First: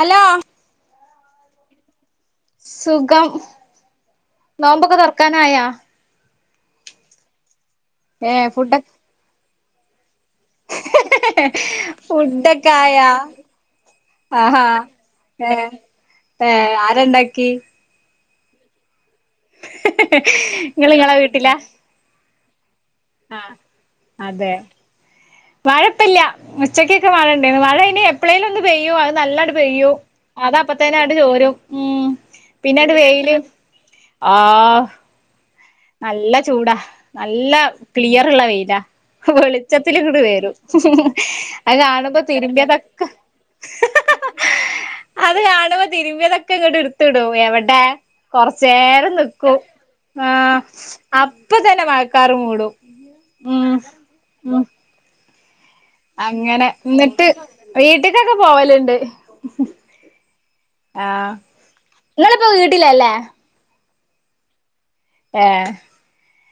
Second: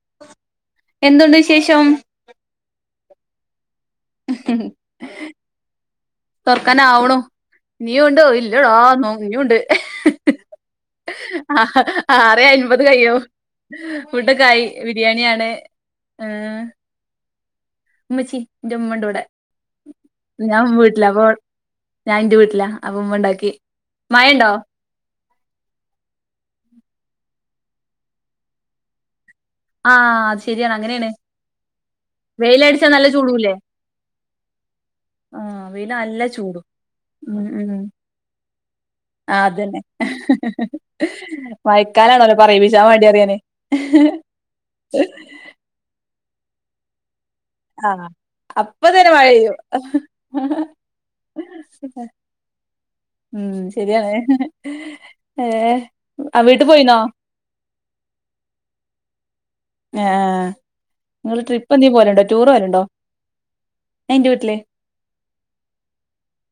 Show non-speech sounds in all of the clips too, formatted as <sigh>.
Hello? എന്തുണ്ട് വിശേഷം? സുഖം നോമ്പൊക്കെ തറക്കാനായാ. തുറക്കാന ആവ്ണ് നീ ഉണ്ടോ ഇല്ലടോ ആ നോ നനീ ഉണ്ട്. ആറെ ഫുഡ് ഒക്കെ അൻപത് ആയോ കഴിയും ഫുഡൊക്കെ ആയി ആഹാ ബിരിയാണിയാണ് ഏ ഏഹ് ആരെണ്ടാക്കി. ഉമ്മച്ചി ന്റെമ്മണ്ടോടെ? ഹെ ഹെ നി <unintelligible> ഞാൻ എന്റെ വീട്ടില അപ്പ ഇമ്മ ആ ഉണ്ടാക്കി മഴണ്ടോ? അതെ മഴപ്പല്ല ഉച്ചക്കൊക്കെ മഴ ഉണ്ടായിരുന്നു. മഴ ഇനി എപ്പോഴേലും ഒന്ന് പെയ്യോ അത്. നല്ല വെയ്യു ആഹ് അത് അത ശരിയാണ് അങ്ങനെയാണ് അപ്പത്തേനായിട്ട് ചോരും ഉ വെയിലടിച്ചാ പിന്നെട്ട് നല്ല വെയില്. ചൂടൂല്ലേ ആഹ ആഹ് വെയില് നല്ല ചൂടും ചൂടാ ഉം നല്ല ഉം ക്ലിയർള്ള വെയിലാ. ആ അതന്നെ വെളിച്ചത്തി ഇൂടി വരും. അത് കാണുമ്പോ മഴക്കാലാണല്ലോ പറയിപ്പിച്ചാൻ തിരുമ്പിയതൊക്കെ വേണ്ടി അറിയാന് <unintelligible> അത് കാണുമ്പോ തിര്മ്പ്യതൊക്കെ ഇങ്ങോട്ട് ഇടുത്ത് എവിടെ ആഹ് കൊറച്ച അപ്പൊ തന്നെ നേരം മഴ പെയ്യും നിക്കൂം. ആഹ അപ്പ തന്നെ മഴക്കാർ മൂടും. ഉ ഉ ഏ അങ്ങനെ എന്നിട്ട് വീട്ട്ക്കൊക്കെ പോവലുണ്ട് ആ ആഹ് നിങ്ങള്ൾ ട്രിപ്പ് എന്തേും പോലണ്ടോ? നിങ്ങളിപ്പോ ടൂറ് പോലണ്ടോ? വീട്ടിലല്ലേ എന്റെ വീട്ടില് ആഏ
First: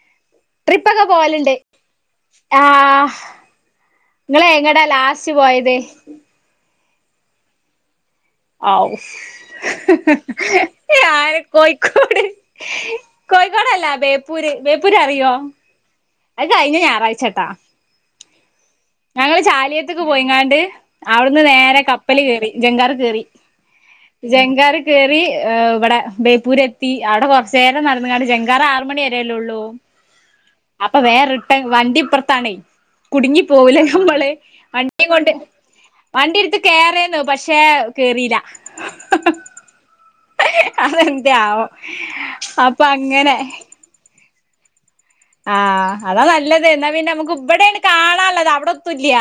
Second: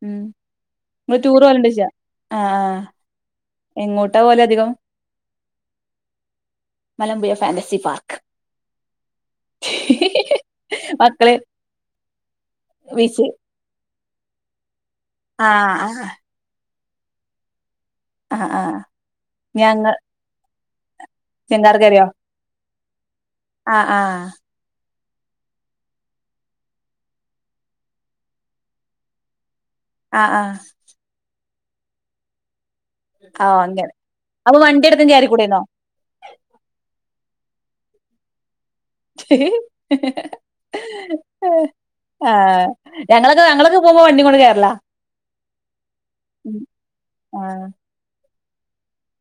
ഉം ട്രിപ്പൊക്കെ ഇങ്ങള് ടൂറ് പോവലുണ്ട്. പോവലുണ്ടോയ്ച്ചാ ആഹ് ആഹ് ആഹ എങ്ങോട്ടാ പോവല് നിങ്ങളെ അധികം എങ്ങടാ ലാസ്റ്റ് പോയത്. Malampuzha fantasy park. ആ മക്കള് ഞാന് കോയിക്കോട്. കോയ്ക്കോട് അല്ല ബേപ്പൂര്. ബേപ്പൂര് അറിയോ ആഹ ആ അത് കഴിഞ്ഞ ഞായറാഴ്ചേട്ടാ ആഹ് ആഹ് ഞങ്ങള് ഞങ്ങൾ ചാലിയത്തേക്ക് പോയിങ്ങാണ്ട്. അവിടുന്ന് ചെങ്കാർ നേരെ കേറിയോ കപ്പല് കേറി ജങ്കാർ കറി ആഹ് ആഹ് ജങ്കാർകേറി കയറി ഇവിടെ ബേപ്പൂര്ത്തി അവിടെ കുറച്ച നേരം നടന്നകാണ്ട് ജെങ്കാറ ആറ മണി വരല്ലേ ഉള്ളൂ. ആ ആ അപ്പൊ വേറെ റിട്ടൺ വണ്ടി ഇപ്പുറത്താണേ കുടുങ്ങി ഓഹ് പോകലേ അങ്ങനെ നമ്മള് അപ്പൊ വണ്ടി എടുക്കും വണ്ടിയും കൊണ്ട് കേറിക്കൂടേന്നോ വണ്ടി എടുത്ത് കേയറന്നു പക്ഷെ പക്ഷെ കേറിയില്ല അതെന്തേ ആവോ ആ അപ്പൊ അങ്ങനെ ഞങ്ങളൊക്കെ ഞങ്ങളൊക്കെ പോകുമ്പോ വണ്ടി കൊണ്ട് കേറല ആഹ് അതാ നല്ലത് എന്നാ പിന്നെ നമുക്ക് ആഹ് ഇവിടെയാണ് കാണാുള്ളത് അവിടെ എത്തുല്ല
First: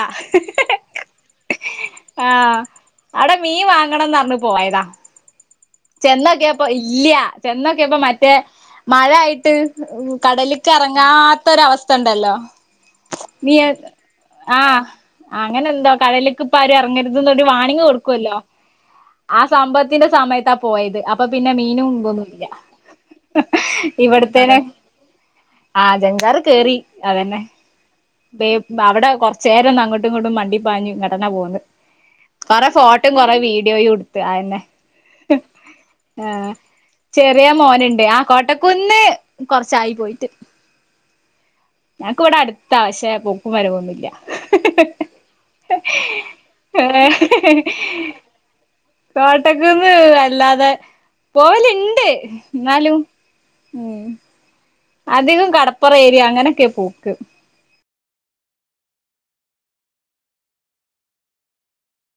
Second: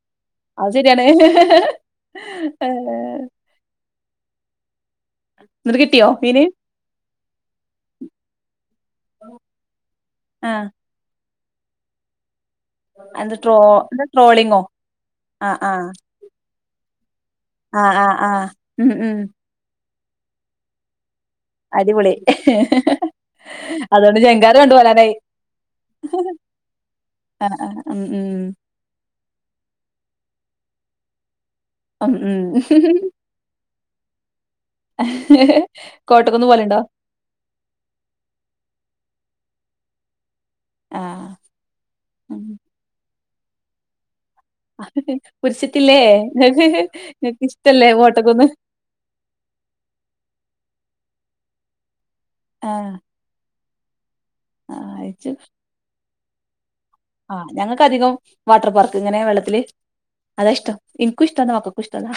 അത് ശരിയാണ് ആഹ് ഏഹ് അവിടെ മീൻ വാങ്ങണന്ന് പറഞ്ഞു പോയതാ എന്നിട്ട് കിട്ടിയോ മീന് ചെന്നൊക്കെപ്പോ ഇല്യ ചെന്നൊക്കെപ്പോ മറ്റേ മഴ ആയിട്ട് ആഹ് കടല്ക്ക് ഇറങ്ങാത്തൊര അവസ്ഥ ഉണ്ടല്ലോ എന്താ നീ ട്രോ എന്താ ട്രോളിങ്ങോ ആഹ് ആഹ് അങ്ങനെ ആഹ് എന്തോ കടല്ക്ക് ഇപ്പം ആരും എറങ്ങരുത് ഇതൊന്ന ഒരു വാണിങ് ആഹ് ആഹ് കൊടുക്കുല്ലോ ആഹ് ഉം ഉം ആ സംഭവത്തിന്റെ സമയത്താ പോയത് അപ്പൊ പിന്നെ മീനും അടിപൊളി ഉപോന്നുംല്ല അതുകൊണ്ട് ഇവിടത്തേ ജങ്കാറ് കണ്ടു വരാനായി ആ ജംഗ്‌ർ കേറി അതെന്നെ ആഹ് ആഹ് ഉം ഉം പേ അവിടെ കൊറചെരോന്ന് അങ്ങോട്ടും ഇങ്ങോട്ടും മണ്ടി പാഞ്ഞു ഇങ്ങട്ടെന്നേ പോന്ന് ഉം ഉം കൊറെ ഫോട്ടോയും കൊറ വീഡിയോയുംടുത്ത് അയന്നെ ആ കോട്ടക്കുന്ന് പോവലുണ്ടോ ചെറിയ മോനുണ്ട് ആഹ് കോട്ടക്കുന്ന് കൊറച്ചായി പോയിട്ട് ആഹ് ഞങ്ങക്ക് ഇവിടെ അടുത്ത പക്ഷെ പോക്കും വരവൊന്നുല്ല കുരിഷിട്ടില്ലേ ഇങ്ങക്ക് ഇഷ്ടല്ലേ കോട്ടക്കുന്ന് കോട്ടക്കുന്ന് വല്ലാതെ പോവലുണ്ട് ആഹ് ന്നാലും ആഹ് അയച്ചു അധികം കടപ്പുറം ഏരിയ അങ്ങനെയൊക്കെ പോവു ആ ഞങ്ങക്ക് അധികം വാട്ടർ പാർക്ക് ഇങ്ങനെ വെള്ളത്തില് അതാ ഇഷ്ടം ഇനക്കുഇഷ്ടതാ ഇന്റെ മക്കക്കും ഇഷ്ടതാ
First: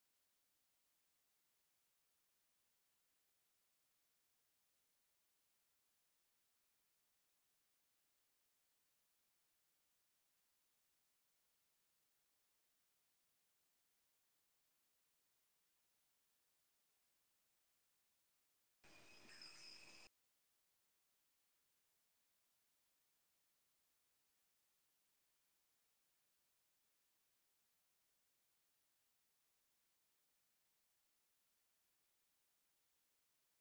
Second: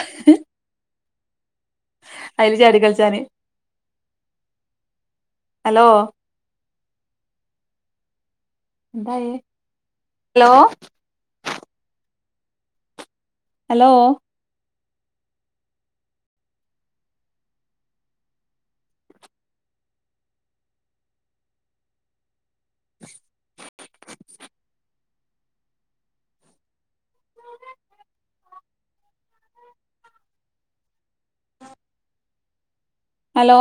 അയിൽ ചാടി കളിച്ചാന് ഹലോ എന്തായേ ഹലോ ഹലോ ഉ ആ ഹലോ